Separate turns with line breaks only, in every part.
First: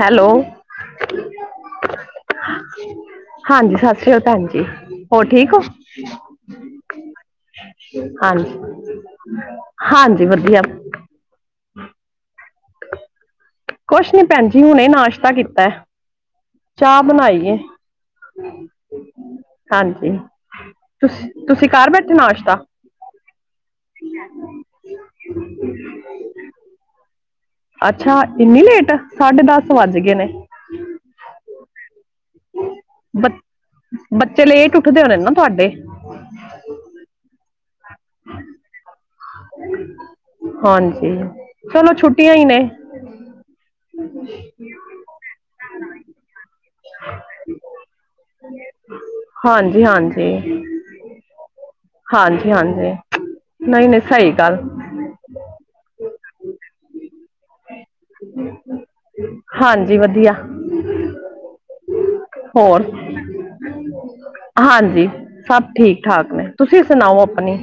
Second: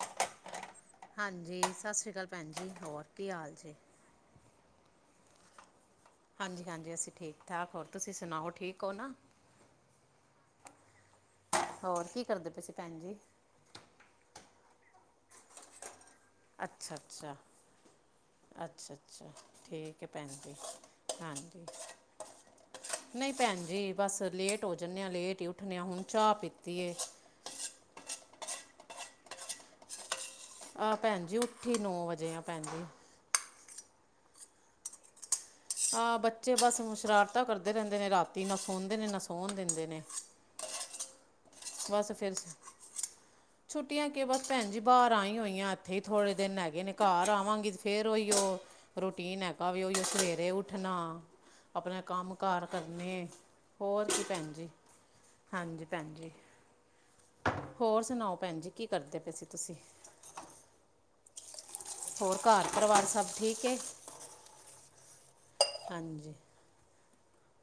Hello,
ਹਾਂਜੀ। ਸਸ੍ਰੀ ਕਾਲ ਭੈਣਜੀ, ਹੋਰ ਕੀ ਹਾਲ ਜੇ?
ਹਾਂਜੀ ਸਤਿ ਸ੍ਰੀ ਅਕਾਲ ਭੈਣ ਜੀ ਹੋਰ ਠੀਕ ਓ।
ਹਾਂਜੀ- ਹਾਂਜੀ ਅਸੀ‌ ਠੀਕ। ਠਾਕ ਹੋਰ ਤੁਸੀਂ
ਹਾਂਨ,
ਸੁਣਾਓ ਠੀਕ ਹੋ ਨਾ
ਹਾਂਜੀ ਵਦੀਆ
ਹੋਰ ਕੀ ਕਰਦੇ ਨੇ ਸੀ ਭੈਣ ਜੀ?
ਕੁਛ ਨੀ ਭੈਣ ਜੀ ਹੁਣੇ ਨਾਸ਼ਤਾ ਕੀਤਾ।
ਅੱਛਾ
ਚਾਹ
ਅੱਛਾ
ਬਣਾਈਏ।
ਅੱਛਾ ਅੱਛਾ ਠੀਕ ਹੈ
ਹਾਂਜੀ,
ਭੈਣ ਜੀ
ਤੁ ਤੁਸੀ ਕਰ ਬੈਠੇ ਨਾਸ਼ਤਾ।
ਨਈ ਭੈਣ ਜੀ, ਬਸ ਲੇਟ ਹੋ ਜਾਂਨੇ ਆ ਲੇਟ ਹੀ ਉੱਠਨੇ ਆ, ਹੁਨ ਚਾਹ ਪੀਤੀ ਏ।
ਅੱਛਾ। ਇੰਨੀ ਲੇਟ, ਸਾਢੇ ਦਸ ਵੱਜ ਗੇਨੇ
ਆ ਭੈਣ ਜੀ ਉੱਠੀ ਨੌ ਵਜੇ ਆ ਭੈਣ ਜੀ।
ਬ ਬੱਚੇ ਲੇਟ ਉਠਦੇ ਹੋਨੇ ਨਾ। ਤੁਹਾਡੇ
ਆ‌ ਬੱਚੇ ਬਸ ਸ਼ਰਾਰਤਾ ਕਰਦੇ ਰੇਂਦੇ ਨੇ। ਰਾਤੀ ਨਾ ਸੋਂਦੇ ਨੇ ਨਾ ਸੌਣ ਦਿੰਦੇ ਨੇ
ਹਾਂਜੀ। ਚਲੋ
ਬਸ
ਛੁੱਟੀਆਂ
ਫਿਰ
ਹੀ ਨੇ।
ਛੁੱਟੀਆਂ ਕੇ ਬਸ ਭੈਣ ਜੀ ਬਾਹਰ ਆਈ ਹੋਈ ਆ ਇਥੇ ਥੋੜੇ ਦਿਨ। ਘਰ ਆਵਾਂਗੀ ਫਿਰ ਉਹੀ, ਉਹ ਰੂਟੀਨ ਹੈਗਾ।
ਹਾਂਜੀ
ਉਹ
ਹਾਂਜੀ
ਸਵੇਰੇ ਉਠਣਾ। ਆਪਣਾ ਕੰਮ
ਹਾਂਜੀ
ਕਾਰ
ਹਾਂਜੀ
ਕਰਨੇ
ਨਹੀਂ ਨਹੀਂ
ਹੋਰ ਕੀ
ਸਹੀ
ਭੈਣ
ਗੱਲ
ਜੀ। ਹਾਂਜੀ। ਭੈਣਜੀ। ਹੋਰ ਸੁਣਾਓ ਭੈਣ ਜੀ ਕੀ ਕਰਦੇ ਪਏ ਸੀ ਤੁਸੀਂ।
ਹਾਂਜੀ ਵਧੀਆ
ਹੋਰ ਘਰ- ਪਰਿਵਾਰ ਸਭ ਠੀਕ।
ਹਾਂਜੀ। ਸਭ ਠੀਕ -ਠਾਕ
ਹਾਂਜੀ
ਨੇ। ਤੁਸੀਂ ਸੁਣਾਓ ਆਪਣੀ।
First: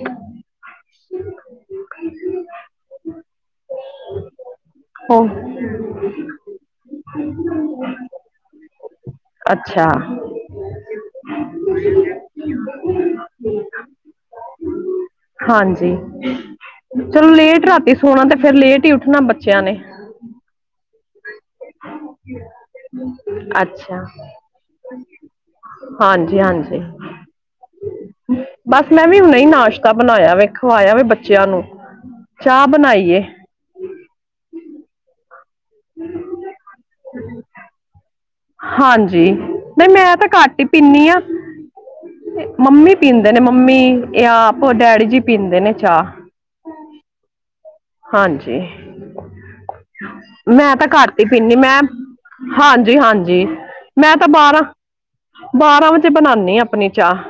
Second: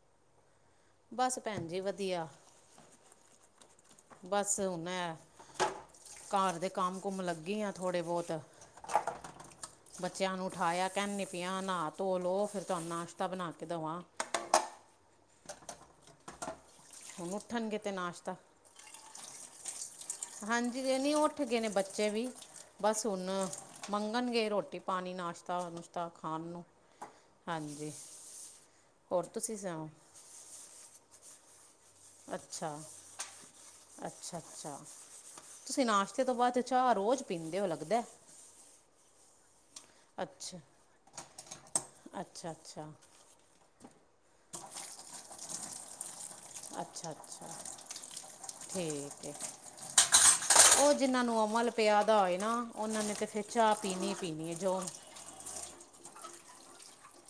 ਬਸ, ਭੈਣ ਜੀ ਵਧੀਆ। ਬਸ ਉਹਨ
ਹੋ
ਘਰ ਦੇ ਕੰਮ- ਕੁਮ ਲੱਗੀ ਆ ਥੋੜੇ- ਬਹੁਤ। ਅ, ਡ, ਅ।
ਅੱਛਾ
[inaudible] ਬੱਚਿਆਂ ਨੂੰ ਉਠਾਇਆ। ਕਹਿੰਦੀ ਪਾਈ ਨਾ, ਨਹਾ ਧੋ ਲਓ। ਫੇਰ ਤੁਹਾਨੂੰ ਨਾਸ਼ਤਾ ਬਣਾ ਕੇ ਦਵਾਂ। ਸ, ਟ। [unintelligible]
ਹਾਂਜੀ। ਚਲੋ
ਹੁਣ
ਲੇਟ
ਉੱਠਣਗੇ ਤੇ
ਰਾਤੀ ਸੋਣਾ
ਨਾਸ਼ਤਾ
ਤੇ ਫੇਰ ਲੇਟ ਹੀ ਉੱਠਣਾ ਬੱਚਿਆਂ ਨੇ।
ਹਾਂਜੀ। ਇਹ ਨਹੀਂ ਉੱਠ ਗਏ ਨੇ ਬੱਚੇ ਵੀ ਬਸ ਨ।
ਅੱਛਾ
ਮੰਗਣ ਗੇ ਰੋਟੀ- ਪਾਣੀ ਨਾਸ਼ਤਾ- ਨੁਸ਼ਤਾ
ਹਾਂਜੀ
ਖਾਣ ਨੂੰ
ਹਾਂਜੀ
ਹਾਂਜੀ
ਬਸ ਮੈਂ ਵੀ
ਹੋਰ
ਹੁਣ ਹੀ
ਤੁਸੀਂ ਸੁਣਾਓ
ਨਾਸ਼ਤਾ ਬਣਾਇਆ ਵ, ਖਵਾਇਆ ਵ, ਬੱਚਿਆਂ ਨੂੰ। ਚਾਹ
ਅੱਛਾ।
ਬਣਾਈਏ
ਸਸ, ਅੱਛਾ -ਅੱਛਾ। ਤੁਸੀਂ ਨਾਸ਼ਤੇ ਤੋਂ ਬਾਅਦ ਚਾਹ ਰੋਜ਼ ਪੀਂਦੇ ਹੋ ਲੱਗਦਾ।
ਹਾਂਜੀ ਨਾ ਨਹੀਂ ਮੈਂ ਤਾਂ
ਅੱਛਾ
ਘੱਟ ਹੀ ਪੀਦੀ ਹਾਂ। ਅ,
ਅੱਛਾ ਅੱਛਾ
ਮੰਮੀ ਪੀਂਦੇ ਨੇ ਮੰਮੀ ਜਾਂ ਆਪੋ ਡੈਡੀ ਜੀ ਪੀਂਦੇ ਨੇ ਚਾਹ।
ਆ, ਅੱਛਾ ਆ, ਅੱਛਾ
ਹਾਂਜੀ
ਛ, ਠੀਕ ਹੈ।
ਮੈਂ ਤਾਂ
ਉਹ
ਘਟ
ਜਿਨ੍ਹਾਂ
ਹੀ
ਨੂੰ
ਪੀਦੀ
ਅਮਲ
ਮੈਂ
ਪਿਆ ਦਾ ਹੋਏ ਨਾ
ਹਾਂਜੀ
ਉਹਨਾਂ ਨੇ ਤੇ ਫਿਰ
ਹਾਂਜੀ।
ਚਾਹ ਪੀਣੀ ਹੀ
ਮੈਂ ਤਾਂ
ਪੀਣੀ ਹੈ
ਬਾਰਾਂ
ਜੋ
ਬਾਰਾਂ ਵਿੱਚ ਬਣਾਉਦੀ ਆਪਣੀ ਚਾਹ।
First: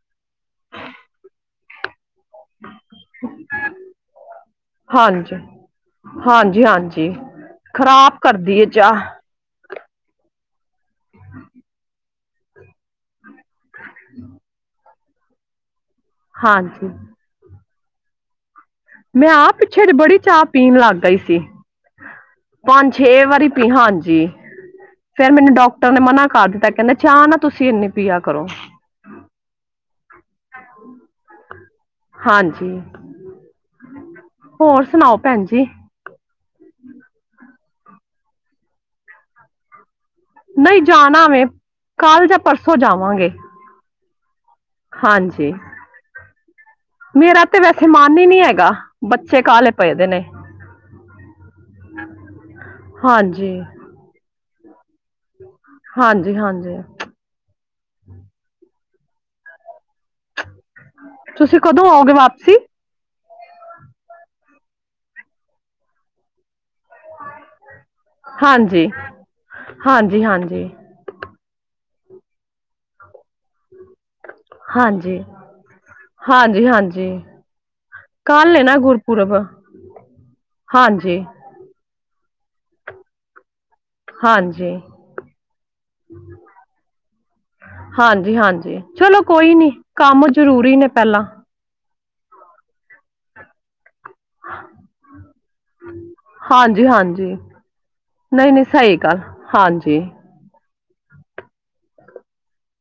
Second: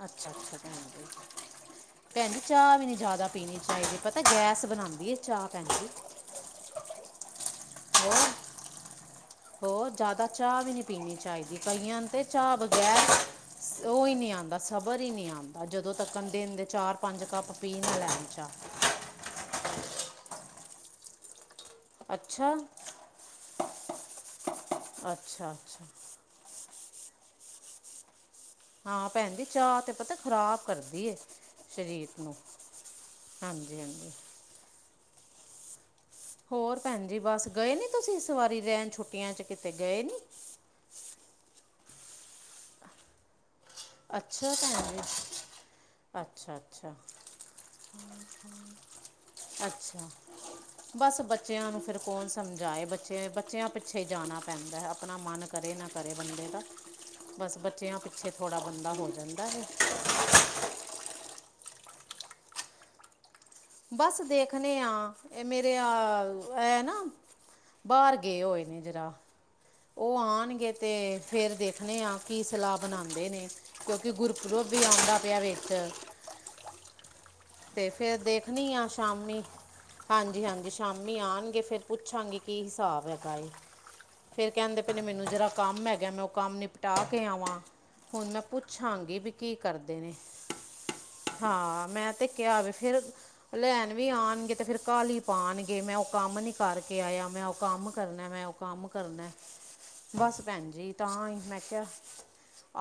ਆ, ਅੱਛਾ ਅੱਛਾ ਸ਼, ਭੈਣ ਚਾਹ ਆ, ਵੀ ਨਹੀਂ ਜ਼ਿਆਦਾ ਪੀਣੀ ਚਾਹੀਦੀ ਪਤਾ ਗੈਸ ਬਣਾਉਂਦੀ ਹੈ
ਹਾਂਜੀ
ਚਾਹ ਪੈਂਦੀ।
ਹਾਂਜੀ ਹਾਂਜੀ ਖ਼ਰਾਬ ਕਰਦੀ ਹੈ ਚਾਹ।
ਹੋਰ ਜ਼ਿਆਦਾ ਚਾਹ ਵੀ ਨਹੀ ਪੀਣੀ ਚਾਹੀਦੀ ਕਈਆਂ ਤਾਂ ਚਾਹ ਬਗੈਰ ਸਬਰ ਨਹੀ ਆਉਂਦਾ। ਬਰ ਹੀ ਨਹੀਂ ਆਉਂਦਾ ਜਦੋਂ ਤੱਕ ਦਿਨ ਦੇ
ਹਾਂਜੀ
ਚਾਰ ਪੰਜ ਕੱਪ ਕਾ ਪੀ ਨਾ ਲੈਣ ਚ।
ਮੈਂ ਆਪਹ ਪਿੱਛੇ ਜ ਬੜੀ ਚਾਹ ਪੀਣ ਲੱਗ ਗਈ ਸੀ।
ਅੱਛਾ
ਪੰਜ ਛੇ ਵਾਰੀ ਹਾਂਜੀ। ਫੇਰ
ਅੱਛਾ
ਮੈਨੂੰ
ਅੱਛਾ
ਡਾਕਟਰ ਨੇ ਮਨਾ ਕਰ ਦਿੱਤਾ ਕਹਿੰਦੇ ਚਾਹ ਨਾ ਤੁਸੀਂ ਇੰਨੀ ਪੀਆ ਕਰੋ।
ਹਾਂ ਭੈਣਜੀ ਚਾਹ ਤੇ ਪਤਾ ਖਰਾਬ ਕਰਦੀ ਸਰੀਰ ਨੂੰ।
ਹਾਂਜੀ
ਹਾਂਜੀ ਹਾਂਜੀ।
ਹੋਰ ਸੁਣਾਓ ਭੈਣ ਜੀ।
ਸੀ, ਹੋਰ ਭੈਣ ਜੀ ਬਸ ਸੀ, ਗਏ ਨੀ ਸੀ, ਸੀ ਤੁਸੀਂ ਇਸ ਵਾਰੀ ਰਹਿਣ ਛੁੱਟੀਆਂ ਸੀ, ਕਿਤੇ ਗਏ ਨੀ।
ਨਹੀਂ ਜਾਣਾ ਵੈਂ ਕੱਲ੍ਹ ਜਾਂ ਪਰਸੋਂ ਜਾਵਾਂਗੇ।
ਅੱਛਾ ਭੈਣ
ਹਾਂਜੀ
ਅੱਛਾ। ਅੱਛਾ
ਮੇਰਾ ਤੇ ਵੈਸੇ ਮਨ ਹੀ ਨਹੀਂ ਹੈਗਾ ਬੱਚੇ। ਕਾਹਲੇ ਪਏ ਦੇ
ਅੱਛਾ,
ਨੇ
ਬਸ ਬੱਚਿਆਂ ਨੂੰ, ਫਿਰ ਕੌਣ ਸਮਝਾਏ ਬੱਚੇ
ਹਾਂਜੀ
ਬੱਚਿਆਂ ਪਿੱਛੇ ਜਾਣਾ। ਪੈਂਦਾ ਪ੍, ਆਪਣਾ ਮਨ ਕਰੇ ਨਾ ਕਰੇ
ਹਾਂਜੀ
ਬੰਦੇ ਦਾ
ਹਾਂਜੀ
ਬਸ ਬੱਚਿਆਂ ਪਿੱਛੇ। ਥੋੜ੍ਹਾ ਬੰਦਾ ਹੋ ਜਾਂਦਾ ਹੈ।
ਤੁਸੀਂ ਕਦੋਂ ਆਓਗੇ ਵਾਪਸੀ।
ਬਸ, ਦੇਖਣੇ ਆ, ਇਹ ਮੇਰੇ ਆ। ਐ ਨਾ ਬਾਹਰ ਗਏ ਹੋਏ ਨੇ
ਹਾਂਜੀ
ਜਿਰਾ ਉਹ
ਹਾਂਜੀ ਹਾਂਜੀ
ਆਉਣਗੇ ਤੇ। ਫਿਰ ਦੇਖਣੇ ਹਾਂ ਕੀ ਸਲਾਹ ਬਣਾਉਂਦੇ ਨੇ। ਕਿਉਂਕਿ ਗੁਰਪੁਰਬ, ਆ ਵੀ ਆਉਂਦਾ
ਹਾਂਜੀ
ਪਿਆ ਵਿੱਚ
ਹਾਂਜੀ ਹਾਂਜੀ
ਤੇ ਫੇਿਰ ਦੇਖ।
ਕੱਲ ਏ
ਣੀ
ਨਾ
ਹਾਂ
ਗੁਰਪੁਰਬ
ਸ਼ਾਮੀ ਹਾਂਜੀ ਹਾਂਜੀ ਸ਼ਾਮੀ ਆਉਣਗੇ ਫਿਰ। ਪੁੱਛਾਂਗੇ ਕੀ ਹਿਸਾਬ ਹੈਗਾਏ। ਫੇਰ
ਹਾਂਜੀ
ਕਹਿੰਦੇ ਪਏ ਨੇ ਮੈਨੂੰ ਜਰਾ ਕੰਮ ਹੈਗਾ ਮੈਂ ਉਹ ਕੰਮ ਨਿਪਟਾ ਕੇ ਆਵਾਂ। ਹੁਣ ਮੈਂ
ਹਾਂਜੀ-ਹਾਂਜੀ
ਪੁੱਛਾਂਗੀ
ਚਲੋ
ਵੀ ਕੀ
ਕੋਈ ਨੀ
ਕਰਦੇ ਨੇ
ਕੰਮ ਜਰੂਰੀ ਨੇ ਪਹਿਲਾ।
ਹਾਂ ਮੈਂ ਤੇ ਕਿਆ ਆਵੇ ਫੇਰ ਲੈਣ। ਵੀ ਆਉਣਗੇ ਤੇ ਫੇਰ ਉਹ ਕਾਲੀ ਪਾਣਗੇ ਮੈਂ ਉਹ ਕੰਮ ਨੀ
ਹਾਂਜੀ
ਕਰਕੇ ਆਇਆ
ਹਾਂਜੀ
ਮੈਂ ਉਹ ਕੰਮ ਕਰਨਾ ਮੈਂ ਉਹ
ਨਹੀਂ ਨਹੀਂ
ਕੰਮ।
ਸਹੀ ਗੱਲ
ਕਰਨਾ
ਹਾਂਜ।
ਬਸ ਭੈਣ ਜੀ। ਤਾਂ ਹੀ ਮੈਂ ਕਿਹਾ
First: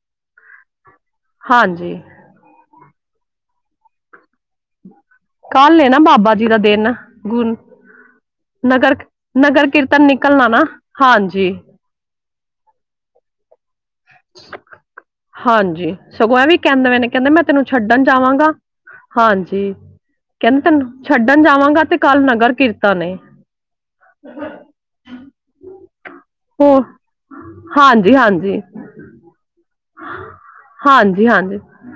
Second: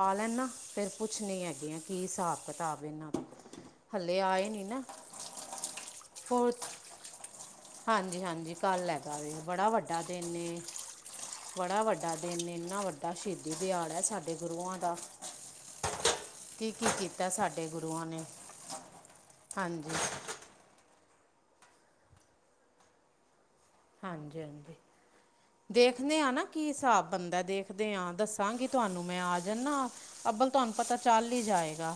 ਆ ਲੈਣ ਨਾ ਫਿਰ ਪੁਛ ਨਹੀਂ ਹੈਗੀਆਂ ਆ
ਹਾਂਜੀ
ਕੀ ਹਿਸਾਬ ਕਿਤਾਬ। ਹਲੇੇ ਆਏ ਨੀ ਨਾ।
ਕੱਲ ਨੇ ਨਾ ਬਾਬਾ ਜੀ ਦਾ ਦਿਨ ਗੁਣ।
ਹਾਂਜੀ-ਹਾਂਜੀ ਕੱਲ ਲੈਗਾ ਵੇ ਬੜਾ ਵੱਡਾ
ਕੀਰਤਨ
ਦਿਨ
ਨਿਕਲਣਾ
ਏ
ਨਾ ਹਾਂਜੀ
ਬੜਾ ਵੱਡਾ। ਇਨਾ ਵੱਡਾ ਸ਼ਹੀਦੀ ਦਿਆ।
ਹਾਂਜੀ ਸਗੋਂ ਐ ਵੀ
ਕੀ ਕੀ
ਕਹਿੰਦੇ ਮ ਨੇ
ਕੀਤਾ
ਕਹਿੰਦੇ ਮੈਂ ਤੈਨੂੰ
ਸਾਡੇ
ਛੱਡਣ
ਗੁਰੂਆਂ ਨੇ
ਜਾਵਾਂਗਾ। ਹਾਂਜੀ ਕਹਿੰਦੇ ਤੈਨੂੰ ਛੱਡਣ ਜਾਵਾਂਗਾ ਤੇ ਕੱਲ ਨਗਰ ਕੀਰਤਨ ਨੇ।
ਹਾਂਜੀ-ਹਾਂਜੀ ਦੇਖ। ਦੇਖਨੇ ਹਾਂ ਨਾ ਕੀ
ਹੋਰ
ਹਿਸਾਬ ਬੰਦਾ ਦੇਖਦੇ ਹਾਂ
ਹਾਂਜੀ ਹਾਂਜੀ
ਦੱਸਾਂਗੀ ਤੁਹਾਨੂੰ ਮੈਂ ਆ ਜਾਂਦਾ ਅੱਬਲ ਤੁਹਾਨੂੰ ਪਤਾ। ਚੱਲ ਹੀ ਜਾਏਗਾ।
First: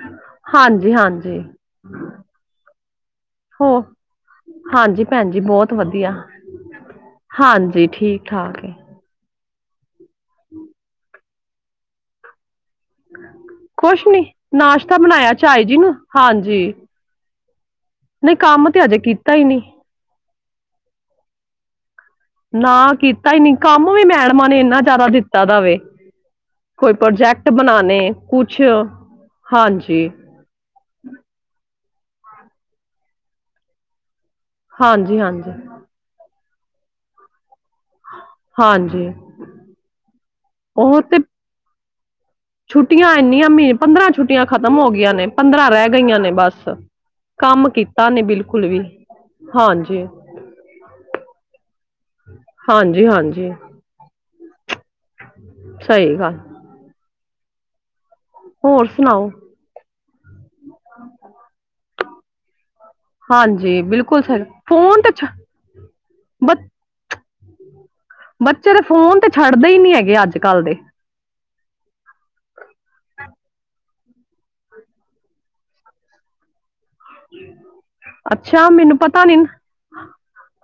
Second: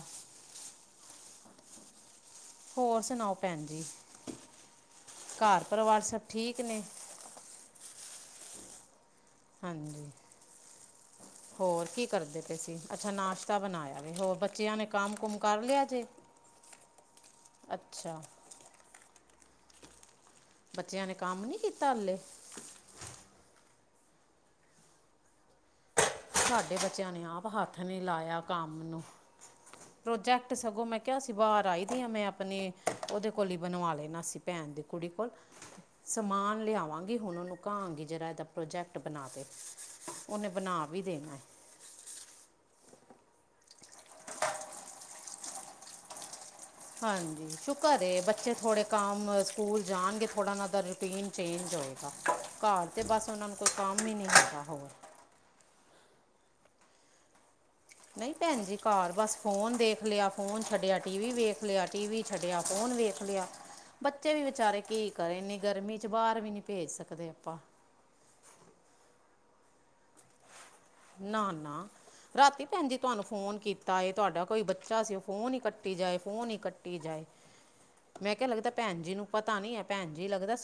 ਹਾਂਜੀ-ਹਾਂਜੀ
ਹੋਰ ਸੁਣਾਓ ਭੈਣ ਜੀ।
ਹਾਂਜੀ ਭੈਣ ਜੀ
ਘਰ
ਬਹੁਤ
ਪਰਿਵਾਰ
ਵਧੀਆ
ਸਭ ਠੀਕ ਨੇ
ਹਾਂਜੀ ਠੀਕ-ਠਾਕ ਏ।
ਹਾਂਜੀ।
ਹਮ
ਹੋਰ ਕੀ ਕਰਦੇ ਅੱਛਾ ਨਾਸ਼ਤਾ ਬਣਾਇਆ
ਕੁਛ
ਵੇ
ਨੀ
ਹੋਰ ਬੱਚਿਆਂ ਨੇ
ਨਾਸ਼ਤਾ ਬਣਾਇਆ
ਕੰਮ-ਕੁਮ ਕਰ
ਝਾਈ ਜੀ
ਲਿਆ
ਨੂੰ
ਜੇ।
[inaudible]
ਅੱਛਾ
ਨਹੀਂ ਕੰਮ ਤੇ ਹਜੇ ਕੀਤਾ ਹੀ ਨੀ।
ਬੱਚਿਆਂ ਨੇ ਕੰਮ ਨੀ ਕੀਤਾ ਹਲੇ।
ਨਾ ਕੀਤਾ ਹੀ ਨੀ ਕੰਮ ਵੀ ਮੈਡਮਾਂ ਨੇ ਇੰਨਾ ਜ਼ਿਆਦਾ ਦਿੱਤਾ ਦਾ ਵੇ।
ਸਾਡੇ
ਕੋਈ
ਬੱਚਿਆਂ ਨੇ ਆਪ
ਪ੍ਰੋਜੈਕਟ
ਹੱਥ
ਬਣਾਣੇ
ਨੀ ਲਾਇਆ
ਕੁਛ
ਕੰਮ ਨੂੰ।
ਹਾਂਜੀ
ਪ੍ਰੋਜੈਕਟ ਸਗੋਂ ਮੈਂ ਕਿਹਾ ਸੀ ਬਾਹਰ ਆਈ ਮੈਂ ਆਪਣੀ ਉਹਦੇ ਕੋਲ ਹੀ ਬਣਵਾ ਲੈ ਨਾ ਭੈਣ ਦੀ ਕੁੜੀ
ਹਾਂਜੀ
ਕੋਲ
ਹਾਂਜੀ
ਸਮਾਨ ਲਿਆਵਾਂਗੀ ਹੁਣ ਉਹਨੂੰ ਕਾਂਗੀ ਜਿਹੜਾ ਇਹਦਾ ਪ੍ਰੋਜੈਕਟ
ਹਾਂਜੀ
ਬਣਾ ਤੇ ਉਹਨੇ ਬਨਾ
ਉਹ
ਵੀ
ਤੇ
ਦੇਣਾ ਹੈ।
ਛੁੱਟੀਆਂ ਇੰਨੀਆਂ ਮਹੀਨੇ ਪੰਦਰਾਂ ਛੁੱਟੀਆਂ ਖਤਮ ਹੋ ਗਈਆਂ ਨੇ ਪੰਦਰਾਂ ਰਹਿ ਗਈਆਂ ਨੇ ਬਸ।
ਹਾਂਜੀ
ਕੰਮ
ਸ਼ੁਕਰ
ਕੀਤਾ
ਏ
ਨੀ
ਬੱਚੇ
ਬਿਲਕੁਲ ਵੀ
ਥੋੜੇ ਕੰਮ ਸਕੂਲ
ਹਾਂਜੀ
ਜਾਣਗੇ ਥੋੜਾ ਦਾ ਰੂਟੀਨ ਚੇਂਜ ਘਰ ਤੇ
ਹਾਂਜੀ
ਬਸ ਉਹਨਾਂ
ਹਾਂਜੀ
ਨੂੰ ਕੋਈ ਕੰਮ ਹੀ ਨਹੀਂ ਹੁੰਦਾ ਹੋਰ।
ਸਹੀ ਗੱਲ।
ਨਹੀਂ ਭੈਣ ਜੀ
ਹੋਰ
ਘਰ
ਸੁਣਾਓ
ਬਸ ਫੋਨ ਦੇਖ ਲਿਆ ਫੋਨ ਛੱਡਿਆ ਟੀ ਵੀ ਵੇਖ ਲਿਆ ਟੀ ਵੀ ਛੱਡਿਆ ਫੋਨ ਵੇਖ ਲਿਆ
ਹਾਂਜੀ ਬਿਲਕੁਲ
ਬੱਚੇ ਵੀ
ਸਹੀ
ਵਿਚਾਰੇ
ਫੋਨ
ਕੀ
ਤੇ ਛ
ਕਰੇ ਇੰਨੀ ਗਰਮੀ ਚ ਬਾਹਰ ਵੀ
ਬ
ਨੀ ਭੇਜ ਸਕਦੇ। [inaudible]
ਬੱਚੇ ਦੇ ਫੋਨ ਤੇ ਛੱਡਦੇ ਹੀ ਨੀ ਹੈਗੇ ਅੱਜ ਕੱਲ ਦੇ।
ਨਾ-ਨਾ ਰਾਤੀ ਭੈਣ ਜੀ ਤੁਹਾਨੂੰ ਫੋਨ ਕੀਤਾ ਹੈ ਤੁਹਾਡਾ ਕੋਈ ਬੱਚਾ ਸੀ ਉਹ ਫੋਨ ਹੀ ਕੱਟੀ ਜਾਏ ਫੋਨ ਹੀ
ਅੱਛਾ ਮੈਨੂੰ ਪਤਾ ਨੀ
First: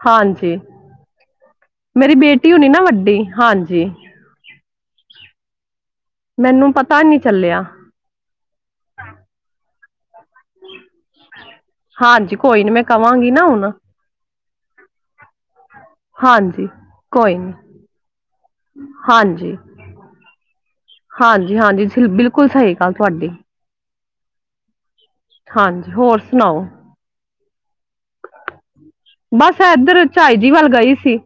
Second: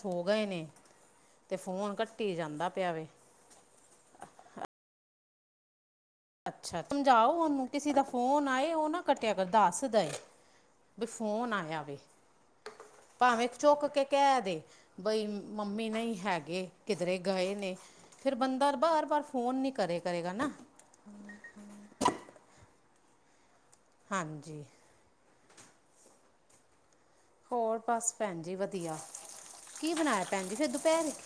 ਹਾਂਜੀ
[inaudible] ਫੋਨ
ਮੇਰੀ
ਕੱਟੀ
ਬੇਟੀ ਹੋਣੀ
ਜਾਂਦਾ
ਨਾ
ਪਿਆ ਵੇ
ਵੱਡੀ ਹਾਂਜੀ। ਮੈਨੂੰ
ਅੱਛਾ
ਪਤਾ ਨੀ
ਸਮਝਾਓ
ਚੱਲਿਆ
ਉਹਨੂੰ ਕਿਸੇ ਦਾ ਫੋਨ ਆਏ ਉਹ ਨਾ ਕੱਟਿਆ ਕਰ ਦੱਸ ਦਏ। ਬ ਫੋਨ ਆਇਆ ਵੇ
ਹਾਂਜੀ ਕੋਈ ਨੀ ਮੈਂ ਕਵਾਂਗੀ ਨਾ
ਭਾਵੇਂ
ਹੁਣ
ਚੁੱਕ ਕੇ ਕਹਿ ਦੇ। ਬਈ ਮੰਮੀ ਨਹੀਂ
ਹਾਂਜੀ
ਹੈਗੇ ਕਿਧਰੇ
ਕੋਈ ਨੀ
ਗਏ ਨੇ। ਫਿਰ ਬੰਦਾ ਬਾਰ ਬਾਰ ਫੋਨ ਨੀ ਕਰੇ ਕਰੇਗਾ ਨਾ।
ਹਾਂਜੀ-ਹਾਂਜੀ ਬਿਲਕੁਲ ਸਹੀ ਗੱਲ ਤੁਹਾਡੀ।
ਹਾਂਜੀ
ਹਾਂਜੀ ਹੋਰ ਸੁਣਾਓ
ਹੋਰ ਬਸ ਭੈਣ ਜੀ ਵਧੀਆ
ਬਸ
ਕੀ
ਇੱਧਰ
ਬਣਾਇਆ
ਝਾਈ
ਭੈਣ ਜੀ ਫਿਰ
ਵੱਲ ਗਈ
ਦੁਪਹਿਰੇ
ਸੀ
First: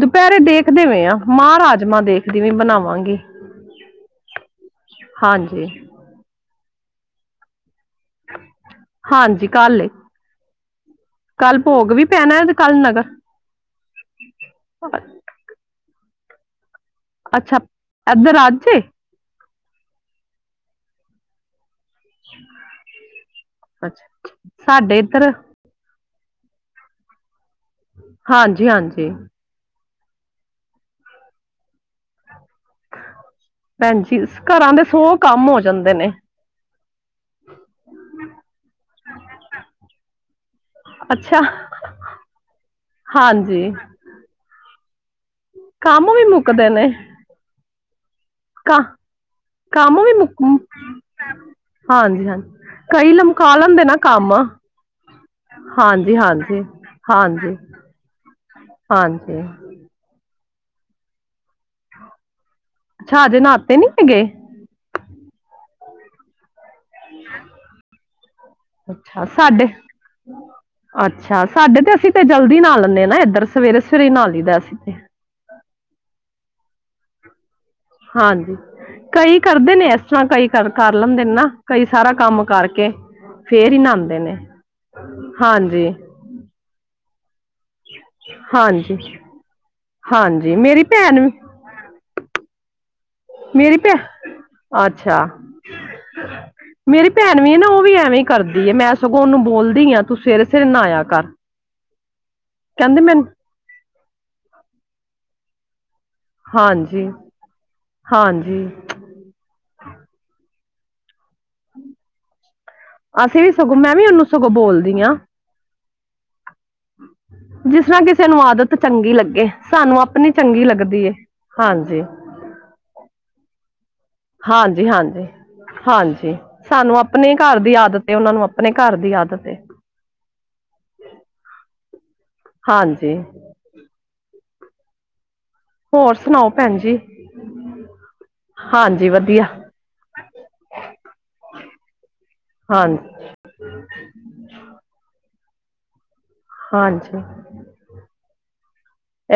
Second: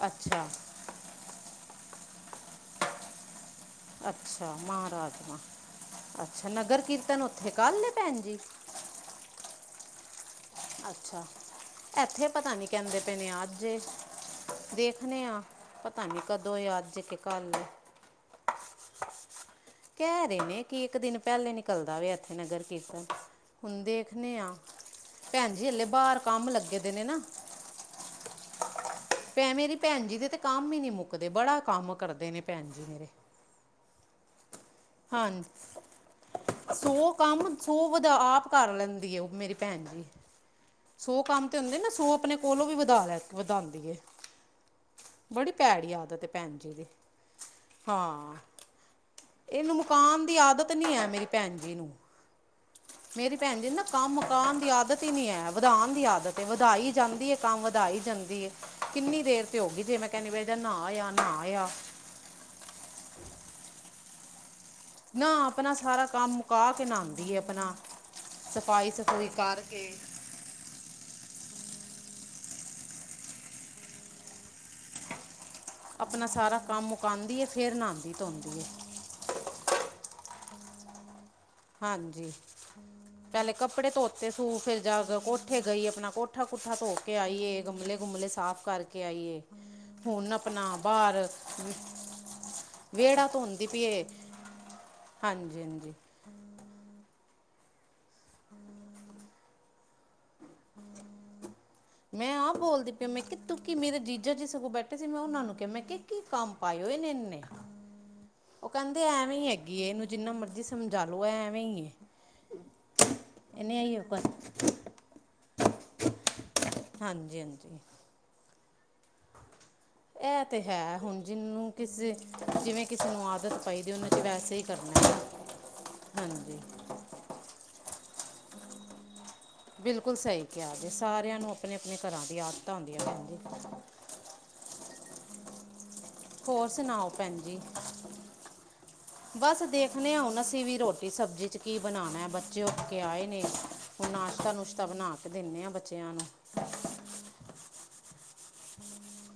ਦੁਪਹਿਰੇ
ਅੱਛਾ
ਦੇਖਦੇ ਪਏ ਆ ਮਾਹ ਰਾਜ ਮਾਂ ਦੇਖਦੀ ਵੀ ਬਣਾਵਾਂਗੀ
ਅੱਛਾ ਮਾਂਹ ਰਾਜਮਾਂ
ਹਾਂਜੀ
ਅੱਛਾ ਨਗਰ ਕੀਰਤਨ ਉੱਥੇ ਕੱਲ੍ਹ ਭੈਣ ਜੀ
ਹਾਂਜੀ ਕੱਲ
ਅੱਛਾ
ਕੱਲ ਭੋਗ ਵੀ
ਇੱਥੇ
ਪੈਣਾ ਤੇ
ਪਤਾ ਨੀ
ਕੱਲ
ਕਹਿੰਦੇ ਪਏ
ਨਗਰ
ਨੇ ਅੱਜੇ ਦੇਖਣੇ ਆ ਪਤਾ ਨੀ ਕਦੋਂ ਯਾਰ
ਅੱਛਾ ਇਧਰ ਅੱਜ ਐ
ਕਹਿ ਰਹੇ ਨੇ ਕਿ ਇੱਕ ਦਿਨ ਪਹਿਲੇ ਨੇ ਨਿਕਲਦਾ ਵੇ ਇੱਥੇ ਨਗਰ ਕੀਰਤਨ ਹੁਣ
ਅੱਛਾ
ਦੇਖਣੇ ਆ
ਸਾਡੇ ਇੱਧਰ
ਭੈਣ ਜੀ ਹੱਲੇ ਬਾਹਰ ਕੰਮ ਲੱਗੇ ਦੇ ਨੇ ਨਾ
ਹਾਂਜੀ- ਹਾਂਜੀ
ਭੈ ਮੇਰੀ ਭੈਣ ਜੀ ਦੇ ਤੇ ਕੰਮ ਹੀ ਨੀ ਮੁੱਕਦੇ ਬੜਾ ਕੰਮ ਕਰਦੇ ਨੇ ਭੈਣ ਜੀ ਮੇਰੇ
ਭੈਣ ਜੀ ਸੋ ਕੰਮ
ਹਾਂਜੀ
ਹੋ ਜਾਂਦੇ ਨੇ
ਸੌ ਕੰਮ ਸੋ ਵਧ ਆਪ ਕਰ ਲੈਂਦੀ ਹੈ ਉਹ ਮੇਰੀ ਭੈਣ ਜੀ ਸੌ
ਅੱਛਾ
ਕੰਮ ਤੇ ਹੁੰਦੇ ਨਾ ਸੌ ਆਪਣੇ ਕੋਲੋਂ ਵੀ ਵਧਾ ਲੈ
ਹਾਂਜੀ
ਵਧਾਉਂਦੀ ਹੈ। ਬੜੀ
ਕੰਮ
ਆਦਤ
ਵੀ
ਹੈ ਭੈਣ
ਮੁੱਕਦੇ
ਜੀ ਦੀ
ਨੇ
ਹਾਂ
ਕ
ਇਹਨੂੰ
ਕੰਮ ਵੀ
ਮੁਕਾਨ
ਮੁੱਕ
ਦੀ ਆਦਤ ਨਹੀਂ ਹੈ ਮੇਰੀ ਭੈਣ ਜੀ ਨੂੰ।
ਹਾਂਜੀ ਹਾਂਜੀ। ਕਈ
ਮੇਰੀ
ਲਮਕਾ
ਭੈਣ ਦੀ ਨਾ
ਲੈਂਦੇ
ਕੰਮ ਮੁਕਾਣ ਦੀ ਆਦਤ ਹੀ ਨੀ ਏ, ਵਧਾਣ ਦੀ
ਹਾਂਜੀ
ਆਦਤ ਏ
ਹਾਂਜੀ
ਵਧਾਈ ਜਾਂਦੀ ਐ,
ਹਾਂਜੀ
ਕੰਮ ਵਧਾਈ ਹੀ ਜਾਂਦੀ ਐ। ਕਿੰਨੀ
ਹਾਂਜੀ
ਦੇਰ ਤੇ ਹੋਗੀ ਜੇ ਮੈਂ ਕਹਿੰਦੀ ਪੀ ਜੇ ਨਹਾ ਆਇਆ, ਨਹਾ ਆਇਆ
ਅੱਛਾ, ਹਜੇ ਨਹਾਤੇ ਨੀ ਸੀਗੇ।
ਨਾ ਆਪਣਾ ਸਾਰਾ ਕੰਮ ਮੁਕਾ ਕੇ ਨਾਤੀ ਆ ਆਪਣਾ, ਸਫ਼ਾਈ
ਅੱਛਾ
ਸਫੂਈ
ਸਾਡੇ
ਕਰਕੇ
ਅੱਛਾ ਸਾਡੇ ਤੇ ਅਸੀਂ ਤੇ ਜਲਦੀ ਨਾਅ ਲੈਂਦੇ ਹਾਂ ਨਾ ਇਧਰ ਸਵੇਰੇ-ਸਵੇਰੇ ਹੀ ਨਹਾ ਲਈ ਦਾ ਅਸੀਂ ਤੇ
ਆਪਣਾ ਸਾਰਾ ਕੰਮ ਮੁਕਾਦੀ ਏ
ਹਾਂਜੀ, ਕਈ ਕਰਦੇ ਨੇ ਇਸ ਤਰ੍ਹਾਂ ਕਈ ਕਰ ਕਰ ਲੈਂਦੇ ਨੇ ਨਾ ਕਈ ਸਾਰਾ
ਹਾਂਜੀ,
ਕੰਮ ਕਰਕੇ
ਪਹਿਲੇ
ਫੇਰ ਹੀ
ਕੱਪੜੇ
ਨਹਾਉਂਦੇ
ਧੋਤੇ
ਨੇ
ਸੂ ਫਿਰ ਜਾ ਕੇ ਕੋਠੇ ਗਈ
ਹਾਂਜੀ
ਆਪਣਾ ਕੋਠਾ ਕੁੁੱਠਾ ਧੋ ਏ ਗਮਲੇ-ਗੁਮਲੇ ਸਾਫ਼
ਹਾਂਜੀ
ਕਰਕੇ ਆਈਏ ਹੁਣ
ਹਾਂਜੀ
ਆਪਣਾ
ਮੇਰੀ ਭੈਣ
ਬਾਹਰ
ਵੀ
ਵਿਹੜਾ ਧੋਂਦੀ
ਮੇਰੀ ਭੈ
ਪਏ ਐ,
ਅੱਛਾ
ਹਾਂਜੀ।
ਮੇਰੀ ਭੈਣ ਵੀ ਏ ਨਾ ਉਹ ਵੀ ਐਵੇਂ ਹੀ ਕਰਦੀ ਐਂ, ਮੈਂ ਸਗੋਂ ਉਹਨੂੰ ਬੋਲਦੀ ਆ। ਤੂੰ ਸਵੇਰੇ-ਸਵੇਰੇ ਨਾਂਆ ਕਰ,
ਮੈਂ ਆਪ ਬੋਲਦੀ
ਕਹਿੰਦੇ
ਪਈ ਮੈਂ
ਮੈਨੂੰ
ਕਿ ਤੂੰ ਕੀ ਮੇਰੇ ਜੀਜਾ ਜੀ ਸਗੋਂ ਬੈਠੇ ਸੀ, ਮੈਂ ਉਹਨਾਂ ਨੂੰ ਕਿਹਾ ਮੈਂ ਕਿਹਾ ਕੀ ਕੰਮ ਪਾਇਓ
ਹਾਂਜੀ
ਇਹਨੇ ਇਨੇ,
ਹਾਂਜੀ
ਉਹ ਕਹਿੰਦੇ ਐਵੇਂ ਹੈਗੀ ਇਹਨੂੰ ਜਿੰਨਾ ਮਰਜੀ ਸਮਝਾਲੋ
ਅਸੀਂ ਵੀ ਸਗੋਂ
ਇਹਨੇ
ਮੈਂ
ਆਈ
ਵੀ
ਕਰ
ਉਹਨੂੰ ਸਗੋਂ ਬੋਲਦੀ ਹਾਂ।
ਹਾਂਜੀ ਹਾਂਜੀ
ਜਿਸ ਤਰ੍ਹਾਂ ਕਿਸੇ ਨੂੰ ਆਦਤ ਚੰਗੀ ਲੱਗੇ। ਸਾਨੂੰ ਆਪਣੀ
ਇਹ ਤੇ
ਚੰਗੀ
ਹੈ
ਲੱਗਦੀ ਏ
ਹੁਣ ਜਿਹਨੂੰ
ਹਾਂਜੀ
ਕਿਸੇ ਜਿਵੇਂ ਕਿਸੇ ਨੂੰ ਆਦਤ ਪਾਈਦੀ ਉਹ
ਹਾਂਜੀ-ਹਾਂਜੀ-ਹਾਂਜੀ
ਹਾਂਜੀ
ਸਾਨੂੰ ਆਪਣੇ ਘਰ ਦੀ ਆਦਤ ਤੇ ਉਹਨਾਂ ਨੂੰ ਆਪਣੇ ਘਰ ਦੀ ਆਦਤ। ਏ
ਬਿਲਕੁਲ ਸਹੀ ਕਿਹਾ ਜੀ ਸਾਰਿਆਂ ਨੂੰ ਆਪਣੇ ਆਪਣੇ ਘਰਾਂ ਦੀ ਆਦਤਾਂ ਹੁੰਦੀਆਂ
ਹਾਂਜੀ
ਭੈਣ ਜੀ।
ਹੋਰ ਸੁਣਾਓ
ਹੋਰ
ਭੈਣ ਜੀ
ਸੁਣਾਓ, ਭੈਣ ਜੀ।
ਹਾਂਜੀ ਵਧਿ
ਬਸ ਦੇਖਣੇ ਆ ਹੁਣ, ਅਸੀਂ ਵੀ ਰੋਟੀ ਸਬਜ਼ੀ ਚ ਕੀ ਬਣਾਣਾ ਬੱਚੇ ਉੱਠ
ਹਾਂਜੀ
ਕੇ ਆਏ ਨੇ ਹੁਣ ਨਾਸ਼ਤਾ ਨੁਸ਼ਤਾ ਬਣਾ ਕੇ ਦਿੰਦੇ ਹਾਂ ਬੱਚਿਆਂ ਨੂੰ
ਹਾਂਜੀ।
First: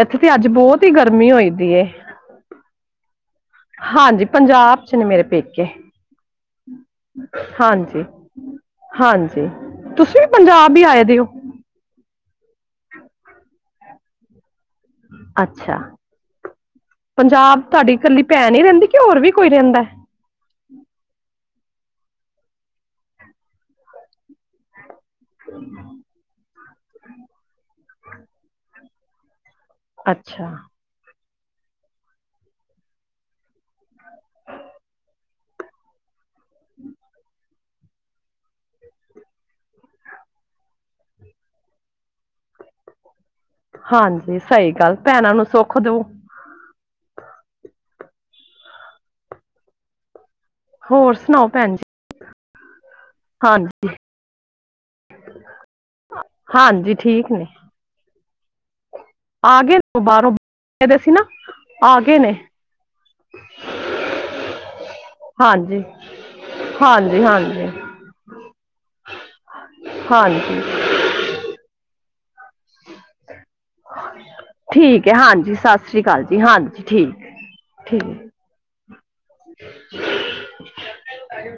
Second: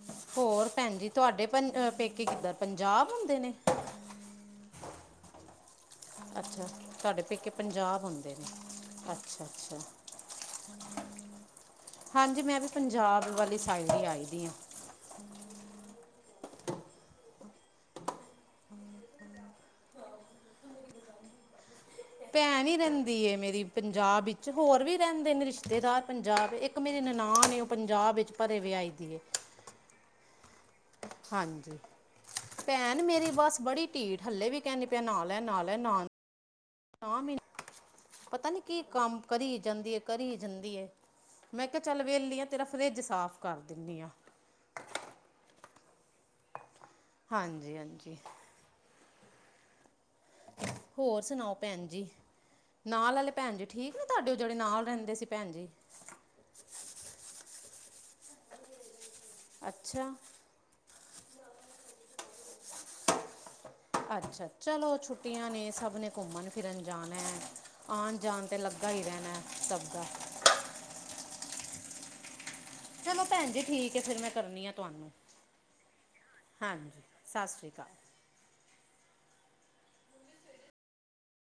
ਇੱਥੇ ਤੇ ਅੱਜ
ਹੋਰ
ਬਹੁਤ ਹੀ
ਭੈਣ ਜੀ,
ਗਰਮੀ
ਤੁਹਾਡੇ
ਹੋਈ
ਪੰਜ
ਦੀ ਏ
ਪੇਕੇ ਕਿੱਧਰ ਪੰਜਾਬ ਨੇ
ਹਾਂਜੀ, ਪੰਜਾਬ ਚ ਨੇ ਮੇਰੇ ਪੇਕੇ
ਅੱਛਾ, ਤਾਡੇ ਪੇਕੇ
ਹਾਂਜੀ
ਪੰਜਾਬ ਆਉਂਦੇ ਨੇ
ਹਾਂਜੀ
ਅੱਛਾ-ਅੱਛਾ।
ਤੁਸੀਂ ਵੀ ਪੰਜਾਬ ਹੀ ਆਏ ਦੇ ਉ
ਹਾਂਜੀ, ਮੈਂ ਵੀ ਪੰਜਾਬ ਵਾਲੀ ਸਾਈਡ ਹੀ ਆਈ ਦੀ ਹਾਂ।
ਅੱਛਾ ਪੰਜਾਬ ਤੁਹਾਡੀ ਇਕੱਲੀ ਭੈਣ ਹੀ ਰਹਿੰਦੀ ਕਿ ਹੋਰ ਵੀ ਕੋਈ ਰਹਿੰਦਾ।
ਭੈਣ ਹੀ ਰਹਿੰਦੀ ਏ ਮੇਰੀ ਪੰਜਾਬ ਵਿੱਚ ਹੋਰ ਵੀ ਰਹਿੰਦੇ ਨੇ ਰਿਸ਼ਤੇਦਾਰ ਪੰਜਾਬ ਇੱਕ ਮੇਰੀ ਨਨਾਹ ਨੇ ਉਹ ਪੰਜਾਬ ਵਿੱਚ ਭਰੇ ਵਿਆਈ ਦੀ ਏ
ਅੱਛਾ।
ਹਾਂਜੀ। ਭੈਣ ਮੇਰੀ ਬੱਸ ਬੜੀ ਢੀਠ, ਹੱਲੇ ਵੀ ਕਹਿੰਦੀ ਪਿਆ ਨਾਹ ਲੈ ਨਾਹ ਲੈ ਨ ਪਤਾ ਨੀ ਕੀ ਕੰਮ ਕਰੀ ਜਾਂਦੀ ਏ, ਕਰੀ ਜਾਂਦੀ ਐ। ਮੈਂ ਕਿਹਾ ਚੱਲ ਵਿਹਲੀ ਆ ਤੇਰਾ ਫਰਿਜ ਸਾਫ਼ ਕਰ ਦਿੰਨੀ ਆ
ਹਾਂਜੀ, ਸਹੀ ਗੱਲ ਭੈਣਾਂ ਨੂੰ ਸੁੱਖ ਦਊ।
ਹਾਂਜੀ-ਹਾਂਜੀ। ਹੋਰ ਸੁਣਾਓ, ਭੈਣ ਜੀ। ਨਾਲ ਆਲੇ ਭੈਣ ਜੀ
ਹਾਂਜੀ
ਠੀਕ ਨੇ ਤੁਹਾਡੇ ਉਹ ਜਿਹੜੇ ਨਾਲ ਰਹਿੰਦੇ ਸੀ ਭੈਣ ਜੀ।
ਹਾਂਜੀ ਠੀਕ ਨੇ ਆ ਗਏ ਨੇ
ਅੱਛਾ
ਬਾਹਰੋਂ, ਗਏ ਦੇ ਸੀ ਨਾ, ਆ ਗਏ ਨੇ।
[inaudible] ਅੱਛਾ, ਚਲੋ ਛੁੱਟੀਆਂ ਨੇ
ਹਾਂਜੀ
ਸਭ ਨੇ ਘੁੰਮਣ ਫਿਰਨ ਜਾਣਾ
ਹਾਂਜੀ ਹਾਂਜੀ
ਆਣ ਜਾਣ ਤ ਤੇ ਲਗ ਲੱਗਾ ਈ ਰਹਿਣਾ ਸਭ ਦਾ।
ਹਾਂਜੀ
[inaudible] ਚਲੋ, ਭੈਣ ਜੀ ਠੀਕ ਹੈ ਫਿਰ ਮੈਂ ਕਰਨੀ ਆ
ਠੀਕ
ਤੁਹਾਨੂੰ
ਹੈ ਹਾਂਜੀ ਸਤਿ ਸ੍ਰੀ ਅਕਾਲ ਜੀ
ਹਾਂਜੀ,
ਠੀਕ
ਸਤਿ ਸ੍ਰੀ ਅਕਾਲ।
ਠੀਕ
[inaudible]
[unintelligible]